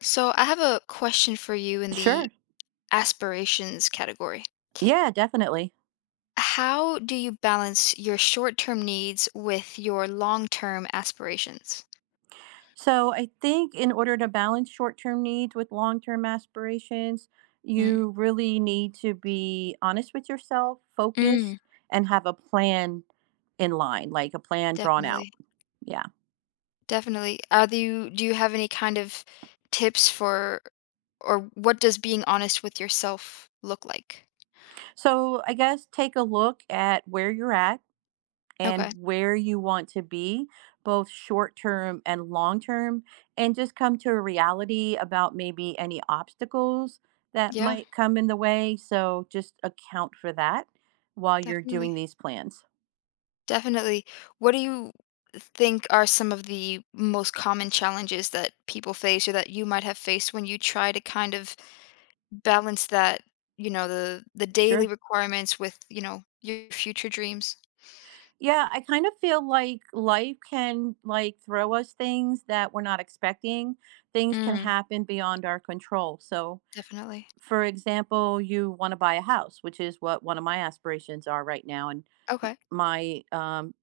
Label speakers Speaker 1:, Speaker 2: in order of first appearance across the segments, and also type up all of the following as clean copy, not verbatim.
Speaker 1: So I have a question for you in
Speaker 2: Sure.
Speaker 1: the aspirations category.
Speaker 2: Yeah, definitely.
Speaker 1: How do you balance your short-term needs with your long-term aspirations?
Speaker 2: So I think in order to balance short term needs with long term aspirations,
Speaker 1: Mm.
Speaker 2: you really need to be honest with yourself, focused,
Speaker 1: Mm.
Speaker 2: and have a plan in line, like a plan drawn out.
Speaker 1: Definitely.
Speaker 2: Yeah.
Speaker 1: Definitely. Are you Do you have any kind of tips for or what does being honest with yourself look like?
Speaker 2: So I guess take a look at where you're at and
Speaker 1: Okay.
Speaker 2: where you want to be, both short term and long term, and just come to a reality about maybe any obstacles that
Speaker 1: Yeah,
Speaker 2: might come in the way. So just account for that while you're
Speaker 1: definitely.
Speaker 2: doing these plans.
Speaker 1: Definitely. What do you think are some of the most common challenges that people face or that you might have faced when you try to kind of balance that, you know, the daily
Speaker 2: Sure.
Speaker 1: requirements with, you know, your future dreams?
Speaker 2: Yeah, I kind of feel like life can like throw us things that we're not expecting. Things can
Speaker 1: Mm,
Speaker 2: happen beyond our control. So,
Speaker 1: definitely.
Speaker 2: for example, you want to buy a house, which is what one of my aspirations are right now and
Speaker 1: Okay.
Speaker 2: my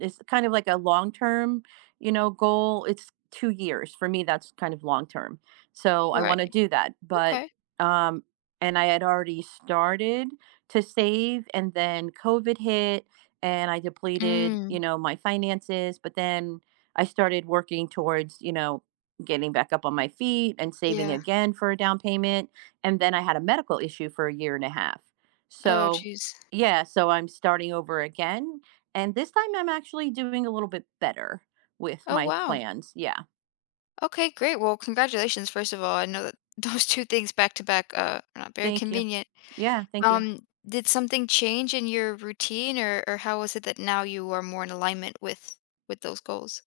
Speaker 2: it's kind of like a long-term, you know, goal. It's 2 years. For me, that's kind of long-term. So, I
Speaker 1: Right.
Speaker 2: wanna do that, but,
Speaker 1: Okay.
Speaker 2: um and I had already started to save, and then COVID hit, and I depleted, you
Speaker 1: Mm,
Speaker 2: know, my finances, but then I started working towards, you know, getting back up on my feet and saving
Speaker 1: yeah.
Speaker 2: again for a down payment, and then I had a medical issue for a year and a half.
Speaker 1: Oh,
Speaker 2: So,
Speaker 1: geez.
Speaker 2: yeah, so I'm starting over again, and this time I'm actually doing a little bit better with
Speaker 1: Oh,
Speaker 2: my
Speaker 1: wow.
Speaker 2: plans. Yeah.
Speaker 1: Okay, great. Well, congratulations, first of all. I know that those two things back to back are not very
Speaker 2: Thank you.
Speaker 1: convenient.
Speaker 2: Yeah, thank you.
Speaker 1: Did something change in your routine, or how is it that now you are more in alignment with those goals?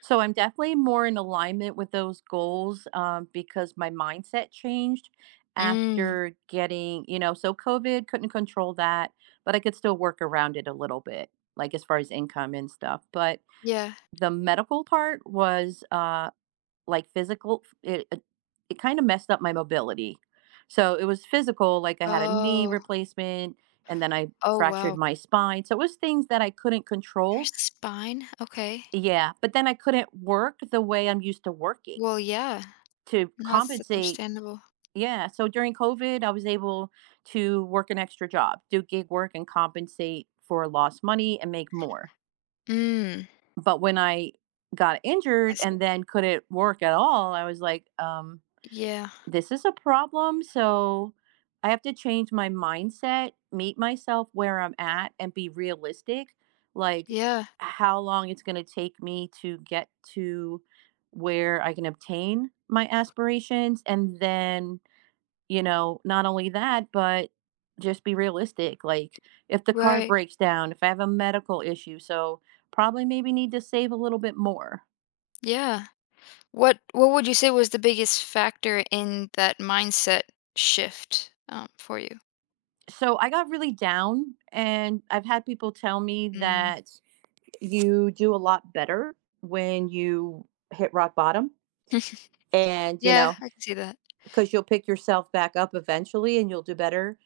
Speaker 2: So I'm definitely more in alignment with those goals because my mindset changed
Speaker 1: Mm,
Speaker 2: after getting, you know, so COVID couldn't control that, but I could still work around it a little bit, like as far as income and stuff. But
Speaker 1: yeah.
Speaker 2: the medical part was like, physical it it kinda messed up my mobility. So, it was physical, like, I had a knee
Speaker 1: Oh.
Speaker 2: replacement, and then I
Speaker 1: Oh,
Speaker 2: fractured
Speaker 1: wow.
Speaker 2: my spine, so it was things that I couldn't
Speaker 1: Your
Speaker 2: control.
Speaker 1: spine. Okay.
Speaker 2: Yeah, but then I couldn't work the way I'm used to working
Speaker 1: Well, yeah.
Speaker 2: to
Speaker 1: No, it's
Speaker 2: compensate.
Speaker 1: understandable.
Speaker 2: Yeah, so during COVID, I was able to work an extra job, do gig work and compensate for lost money and make more.
Speaker 1: Mm,
Speaker 2: But when I got
Speaker 1: I
Speaker 2: injured
Speaker 1: see.
Speaker 2: and then couldn't work at all, I was like,
Speaker 1: Yeah.
Speaker 2: this is a problem, so I have to change my mindset, meet myself where I'm at, and be realistic. Like,
Speaker 1: Yeah.
Speaker 2: how long it's going to take me to get to where I can obtain my aspirations. And then, you know, not only that, but just be realistic. Like, if the car
Speaker 1: Right.
Speaker 2: breaks down, if I have a medical issue, so probably maybe need to save a little bit more.
Speaker 1: Yeah. What would you say was the biggest factor in that mindset shift, for you?
Speaker 2: So I got really down, and I've had people tell me
Speaker 1: Mm.
Speaker 2: that you do a lot better when you hit rock bottom and you
Speaker 1: Yeah,
Speaker 2: know
Speaker 1: I can see that.
Speaker 2: because you'll pick yourself back up eventually and you'll do better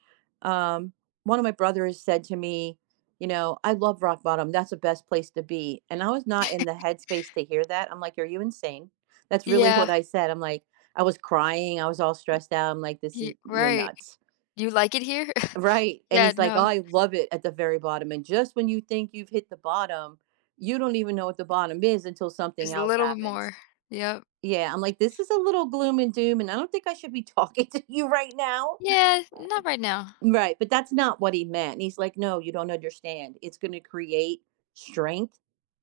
Speaker 2: um, one of my brothers said to me, you know, I love rock bottom, that's the best place to be, and I was not in the headspace to hear that. I'm like, are you insane? That's really
Speaker 1: Yeah,
Speaker 2: what I said. I'm like, I was crying, I was all stressed out. I'm like, this
Speaker 1: y
Speaker 2: is, you're
Speaker 1: right.
Speaker 2: nuts.
Speaker 1: You like it here?
Speaker 2: Right, and
Speaker 1: Yeah,
Speaker 2: he's like, "Oh,
Speaker 1: no.
Speaker 2: I love it at the very bottom," and just when you think you've hit the bottom, you don't even know what the bottom is until something
Speaker 1: There's a
Speaker 2: else
Speaker 1: little bit
Speaker 2: happens.
Speaker 1: more. Yep.
Speaker 2: Yeah, I'm like, "This is a little gloom and doom, and I don't think I should be talking to you right now."
Speaker 1: Yeah, not right now.
Speaker 2: Right, but that's not what he meant, and he's like, "No, you don't understand. It's gonna create strength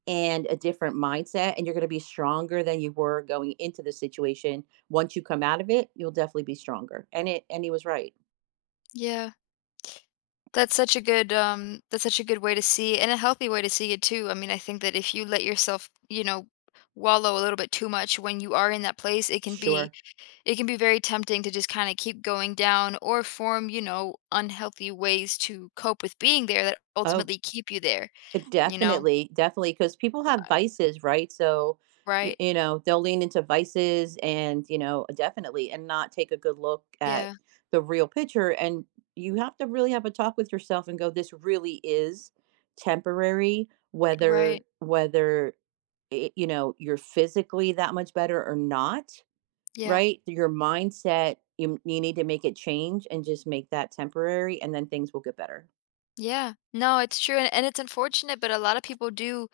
Speaker 2: and a different mindset, and you're gonna be stronger than you were going into the situation. Once you come out of it, you'll definitely be stronger." And it, and he was right.
Speaker 1: Yeah. That's such a good that's such a good way to see, and a healthy way to see it too. I mean, I think that if you let yourself, you know, wallow a little bit too much when you are in that place,
Speaker 2: Sure.
Speaker 1: it can be very tempting to just kind of keep going down, or form, you know, unhealthy ways to cope with being there that
Speaker 2: Oh.
Speaker 1: ultimately keep you there, you know.
Speaker 2: Definitely, definitely, because people have
Speaker 1: Uh,
Speaker 2: vices, right? So,
Speaker 1: Right?
Speaker 2: you know, they'll lean into vices and, you know, definitely, and not take a good look at
Speaker 1: Yeah.
Speaker 2: the real picture. And you have to really have a talk with yourself and go, this really is temporary, whether,
Speaker 1: Right.
Speaker 2: whether, it, you know, you're physically that much better or not,
Speaker 1: Yeah.
Speaker 2: right? Your mindset, you need to make it change and just make that temporary, and then things will get better.
Speaker 1: Yeah, no, it's true, and it's unfortunate, but a lot of people do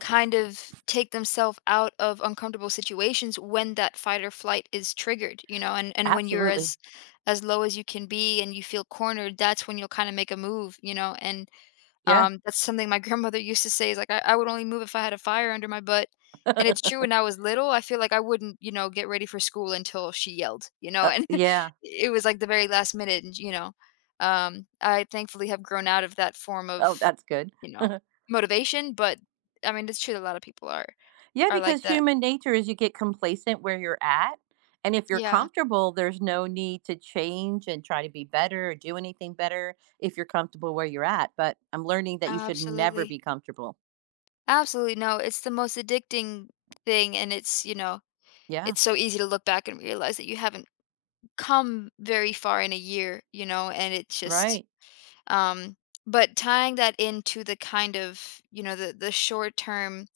Speaker 1: kind of take themselves out of uncomfortable situations when that fight or flight is triggered, you know, and when you're
Speaker 2: Absolutely.
Speaker 1: as low as you can be and you feel cornered, that's when you'll kind of make a move, you know, and
Speaker 2: Yeah.
Speaker 1: that's something my grandmother used to say is like, "I would only move if I had a fire under my butt." And it's true, when I was little, I feel like I wouldn't, you know, get ready for school until she yelled, you know, and
Speaker 2: Yeah.
Speaker 1: it was like the very last minute, and, you know, I thankfully have grown out of that form
Speaker 2: Oh,
Speaker 1: of,
Speaker 2: that's good.
Speaker 1: you know, motivation, but I mean, it's true that a lot of people are
Speaker 2: Yeah,
Speaker 1: like
Speaker 2: because
Speaker 1: that.
Speaker 2: human nature is you get complacent where you're at, and if you're
Speaker 1: Yeah,
Speaker 2: comfortable, there's no need to change and try to be better or do anything better if you're comfortable where you're at, but I'm learning that you should never
Speaker 1: absolutely.
Speaker 2: be comfortable.
Speaker 1: Absolutely, no, it's the most addicting thing, and it's, you know,
Speaker 2: Yeah,
Speaker 1: it's so easy to look back and realize that you haven't come very far in a year, you know, and it's just
Speaker 2: right.
Speaker 1: um but tying that into the kind of, you know, the short-term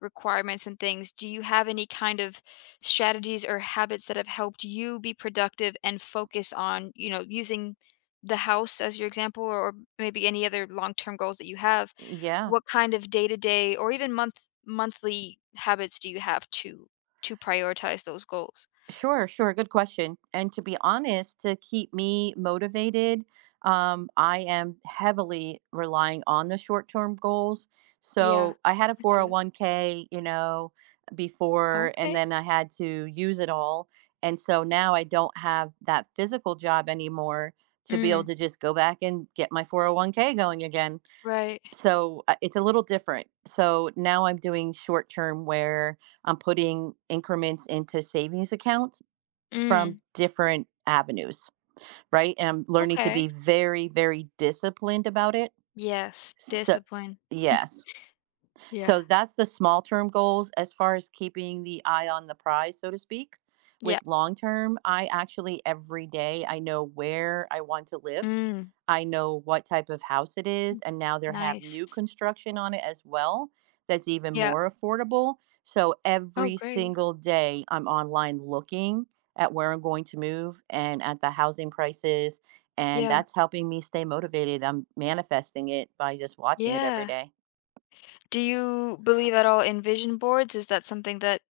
Speaker 1: requirements and things, do you have any kind of strategies or habits that have helped you be productive and focus on, you know, using the house as your example, or maybe any other long-term goals that you have?
Speaker 2: Yeah.
Speaker 1: What kind of day-to-day or even monthly habits do you have to prioritize those goals?
Speaker 2: Sure, sure. Good question. And to be honest, to keep me motivated, I am heavily relying on the short term goals.
Speaker 1: Yeah.
Speaker 2: So I had a
Speaker 1: I see that.
Speaker 2: 401k, you know, before, and
Speaker 1: Okay.
Speaker 2: then I had to use it all. And so now I don't have that physical job anymore to be able
Speaker 1: Mm,
Speaker 2: to just go back and get my 401k going again.
Speaker 1: right.
Speaker 2: So it's a little different. So now I'm doing short term where I'm putting increments into savings accounts from
Speaker 1: Mm,
Speaker 2: different avenues, right? And I'm learning to
Speaker 1: okay.
Speaker 2: be very, very disciplined about it.
Speaker 1: Yes,
Speaker 2: So,
Speaker 1: discipline.
Speaker 2: yes.
Speaker 1: Yeah.
Speaker 2: So that's the small term goals as far as keeping the eye on the prize, so to speak.
Speaker 1: Yeah.
Speaker 2: With long term, I actually every day I know where I want to live.
Speaker 1: Mm.
Speaker 2: I know what type of house it is,
Speaker 1: Mm.
Speaker 2: and now there have new
Speaker 1: Nice.
Speaker 2: construction on it as well that's even
Speaker 1: Yeah.
Speaker 2: more affordable. So
Speaker 1: Oh,
Speaker 2: every
Speaker 1: great.
Speaker 2: single day I'm online looking at where I'm going to move and at the housing prices, and
Speaker 1: Yeah.
Speaker 2: that's helping me stay motivated. I'm manifesting it by just watching it every
Speaker 1: Yeah.
Speaker 2: day.
Speaker 1: Do you believe at all in vision boards? Is that something that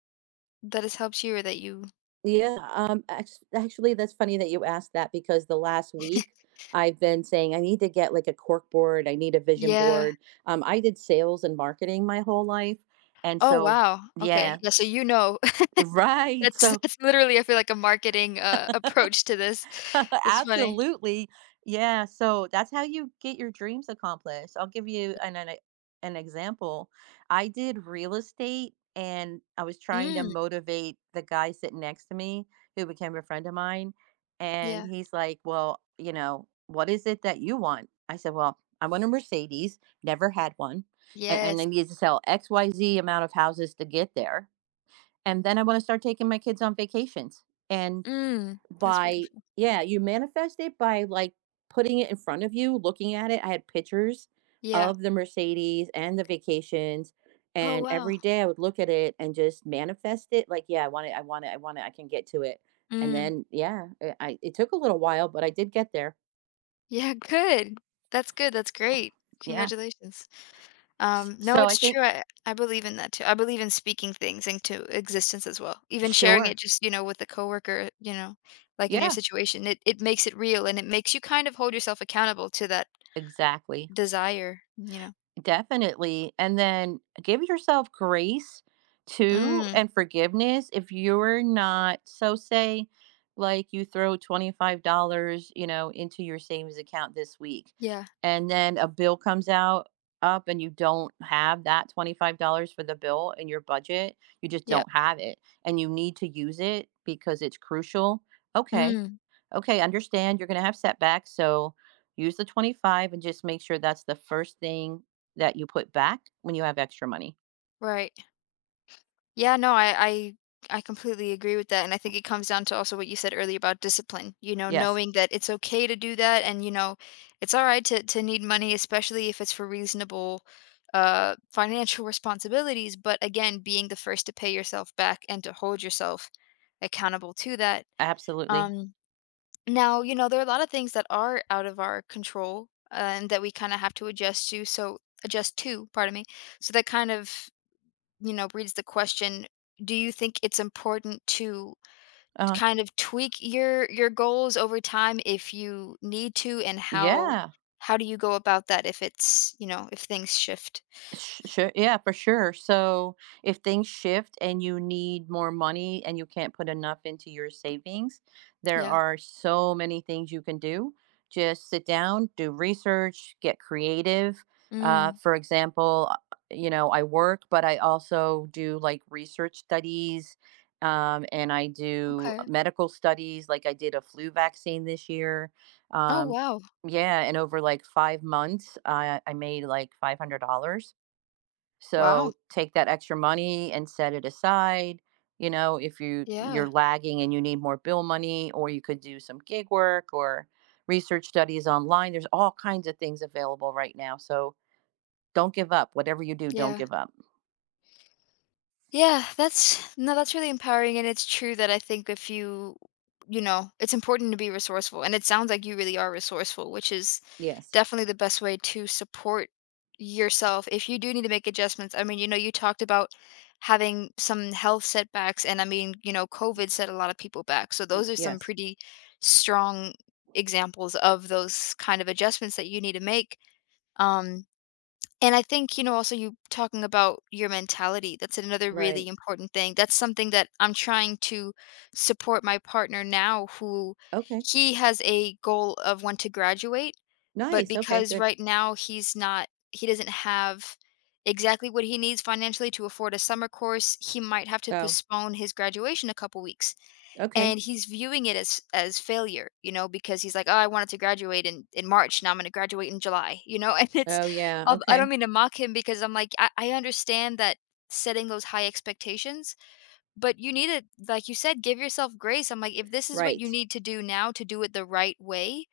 Speaker 1: that has helped you or that you—
Speaker 2: Yeah, actually, that's funny that you asked that because the last week I've been saying I need to get like a cork board, I need a vision
Speaker 1: Yeah.
Speaker 2: board. I did sales and marketing my whole life, and
Speaker 1: Oh,
Speaker 2: so
Speaker 1: wow.
Speaker 2: yeah,
Speaker 1: Okay. Yeah, so you know.
Speaker 2: right.
Speaker 1: That's
Speaker 2: So
Speaker 1: literally I feel like a marketing, approach to this. That's funny.
Speaker 2: absolutely. Yeah, so that's how you get your dreams accomplished. I'll give you an example. I did real estate and I was trying to
Speaker 1: Mm,
Speaker 2: motivate the guy sitting next to me who became a friend of mine and
Speaker 1: yeah.
Speaker 2: he's like, "Well, you know, what is it that you want?" I said, "Well, I want a Mercedes, never had one, and I
Speaker 1: Yes.
Speaker 2: need to sell XYZ amount of houses to get there. And then I want to start taking my kids on vacations." and."
Speaker 1: Mm, that's
Speaker 2: by
Speaker 1: beautiful.
Speaker 2: Yeah, you manifest it by, like, putting it in front of you, looking at it. I had pictures
Speaker 1: Yeah.
Speaker 2: of the Mercedes and the vacations,
Speaker 1: Oh,
Speaker 2: and
Speaker 1: wow.
Speaker 2: every day I would look at it and just manifest it, like, "Yeah, I want it, I want it, I want it, I can get to it." And
Speaker 1: Mm.
Speaker 2: then, yeah, I, it took a little while, but I did get there.
Speaker 1: Yeah, good. That's good, that's great.
Speaker 2: Yeah.
Speaker 1: Congratulations.
Speaker 2: S
Speaker 1: No,
Speaker 2: so I
Speaker 1: it's
Speaker 2: think
Speaker 1: true, I believe in that too. I believe in speaking things into existence as well. Even sharing
Speaker 2: sure.
Speaker 1: it just, you know, with a coworker, you know, like in your
Speaker 2: Yeah,
Speaker 1: situation, it makes it real and it makes you kind of hold yourself accountable to that
Speaker 2: exactly.
Speaker 1: desire, you know.
Speaker 2: Definitely. And then give yourself grace too
Speaker 1: Mm,
Speaker 2: and forgiveness if you're not, so say like you throw $25, you know, into your savings account this week
Speaker 1: yeah,
Speaker 2: and then a bill comes out up and you don't have that $25 for the bill in your budget, you just
Speaker 1: yeah.
Speaker 2: don't have it and you need to use it because it's crucial. Okay.
Speaker 1: Mm,
Speaker 2: Okay, understand you're going to have setbacks, so use the 25 and just make sure that's the first thing that you put back when you have extra money.
Speaker 1: right. Yeah, no, I completely agree with that. And I think it comes down to also what you said earlier about discipline, you know,
Speaker 2: Yes,
Speaker 1: knowing that it's okay to do that and, you know, it's all right to need money, especially if it's for reasonable financial responsibilities, but again, being the first to pay yourself back and to hold yourself accountable to that.
Speaker 2: absolutely.
Speaker 1: Um Now, you know, there are a lot of things that are out of our control and that we kind of have to adjust to. So adjust to, pardon me. So that kind of, you know, reads the question, do you think it's important to
Speaker 2: Uh-huh.
Speaker 1: kind of tweak your goals over time if you need to, and
Speaker 2: Yeah.
Speaker 1: how do you go about that if it's, you know, if things shift?
Speaker 2: Sh sure, yeah, for sure. So if things shift and you need more money and you can't put enough into your savings, there
Speaker 1: Yeah.
Speaker 2: are so many things you can do. Just sit down, do research, get creative.
Speaker 1: Mm.
Speaker 2: For example, you know, I work, but I also do like research studies, and I do
Speaker 1: Okay.
Speaker 2: medical studies. Like I did a flu vaccine this year.
Speaker 1: Oh,
Speaker 2: Um,
Speaker 1: wow.
Speaker 2: yeah, and over like 5 months, I made like $500,
Speaker 1: Wow.
Speaker 2: so take that extra money and set it aside. You know, if
Speaker 1: Yeah.
Speaker 2: you're lagging and you need more bill money, or you could do some gig work or research studies online. There's all kinds of things available right now. So don't give up. Whatever you do, don't
Speaker 1: Yeah.
Speaker 2: give up.
Speaker 1: Yeah, that's— no, that's really empowering. And it's true that I think if you, you know, it's important to be resourceful. And it sounds like you really are resourceful, which is
Speaker 2: Yes.
Speaker 1: definitely the best way to support yourself if you do need to make adjustments. I mean, you know, you talked about having some health setbacks, and I mean, you know, COVID set a lot of people back. So those are some
Speaker 2: Yes.
Speaker 1: pretty strong examples of those kind of adjustments that you need to make. Um, and I think, you know, also you talking about your mentality, that's another really
Speaker 2: Right.
Speaker 1: important thing. That's something that I'm trying to support my partner now, who
Speaker 2: Okay.
Speaker 1: he has a goal of when to graduate, but
Speaker 2: Nice. Okay.
Speaker 1: because
Speaker 2: Good.
Speaker 1: right now he doesn't have exactly what he needs financially to afford a summer course, he might have to
Speaker 2: Oh.
Speaker 1: postpone his graduation a couple weeks,
Speaker 2: Okay.
Speaker 1: and he's viewing it as failure, you know, because he's like, oh, I wanted to graduate in March, now I'm going to graduate in July, you know, and it's—
Speaker 2: Oh yeah.
Speaker 1: I'll— I do not
Speaker 2: Okay.
Speaker 1: mean to mock him, because I'm like, I understand that setting those high expectations, but you need to, like you said, give yourself grace. I'm like, if this is what
Speaker 2: Right.
Speaker 1: you need to do now to do it the right way,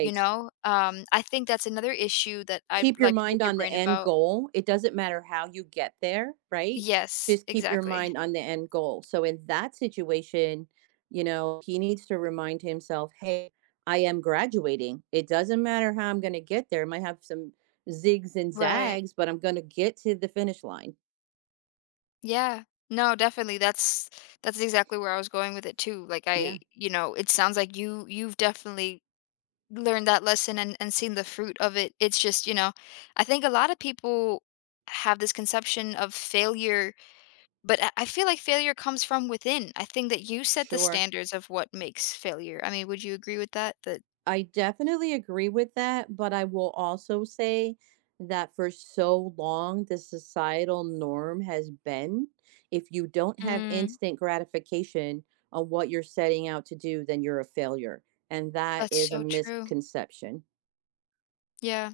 Speaker 1: you know. Um, I think that's another issue that I'd
Speaker 2: Keep your
Speaker 1: like to
Speaker 2: mind
Speaker 1: pick your
Speaker 2: on the
Speaker 1: brain
Speaker 2: end
Speaker 1: about.
Speaker 2: goal. It doesn't matter how you get there, right?
Speaker 1: Yes,
Speaker 2: Just keep your
Speaker 1: exactly.
Speaker 2: mind on the end goal. So in that situation, you know, he needs to remind himself, hey, I am graduating. It doesn't matter how I'm going to get there. I might have some zigs and
Speaker 1: Right.
Speaker 2: zags, but I'm going to get to the finish line.
Speaker 1: Yeah. No, definitely. That's exactly where I was going with it too. Like
Speaker 2: Yeah,
Speaker 1: I, you know, it sounds like you've definitely learned that lesson, and seen the fruit of it. It's just, you know, I think a lot of people have this conception of failure, but I feel like failure comes from within. I think that you set the
Speaker 2: sure.
Speaker 1: standards of what makes failure. I mean, would you agree with that? That—
Speaker 2: I definitely agree with that, but I will also say that for so long, the societal norm has been if you don't have
Speaker 1: Mm,
Speaker 2: instant gratification on what you're setting out to do, then you're a failure. And that
Speaker 1: that's
Speaker 2: is a
Speaker 1: so true.
Speaker 2: misconception.
Speaker 1: Yeah,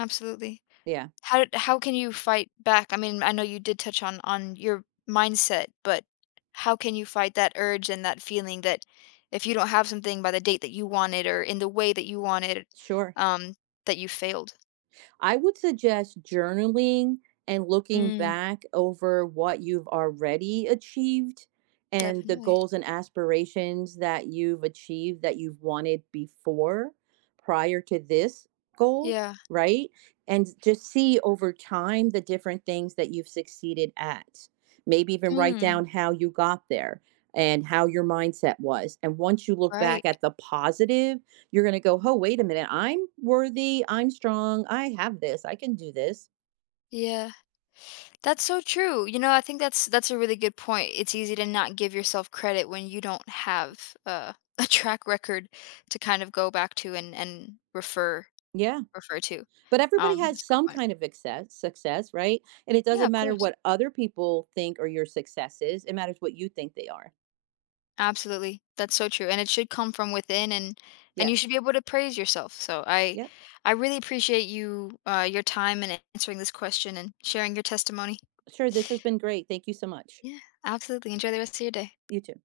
Speaker 1: absolutely.
Speaker 2: Yeah,
Speaker 1: How can you fight back? I mean, I know you did touch on your mindset, but how can you fight that urge and that feeling that if you don't have something by the date that you wanted or in the way that you wanted,
Speaker 2: sure.
Speaker 1: um, that you failed?
Speaker 2: I would suggest journaling and looking
Speaker 1: Mm.
Speaker 2: back over what you've already achieved and the
Speaker 1: Definitely.
Speaker 2: goals and aspirations that you've achieved that you've wanted before prior to this goal,
Speaker 1: Yeah.
Speaker 2: right? And just see over time the different things that you've succeeded at. Maybe even write
Speaker 1: Mm.
Speaker 2: down how you got there and how your mindset was. And once you look back
Speaker 1: Right.
Speaker 2: at the positive you're going to go, oh, wait a minute, I'm worthy, I'm strong, I have this, I can do this.
Speaker 1: Yeah. That's so true. You know, I think that's a really good point. It's easy to not give yourself credit when you don't have, a track record to kind of go back to and
Speaker 2: Yeah.
Speaker 1: refer to.
Speaker 2: But everybody has
Speaker 1: That's a good
Speaker 2: some
Speaker 1: point.
Speaker 2: kind of success, right? And it
Speaker 1: Yeah,
Speaker 2: doesn't
Speaker 1: of
Speaker 2: matter
Speaker 1: course.
Speaker 2: what other people think or your success is, it matters what you think they are.
Speaker 1: Absolutely. That's so true. And it should come from within, and you
Speaker 2: Yes.
Speaker 1: should be able to praise yourself. So
Speaker 2: Yep.
Speaker 1: I really appreciate you, your time, and answering this question, and sharing your testimony.
Speaker 2: Sure. This has been great. Thank you so much.
Speaker 1: Yeah, absolutely. Enjoy the rest of your day.
Speaker 2: You too.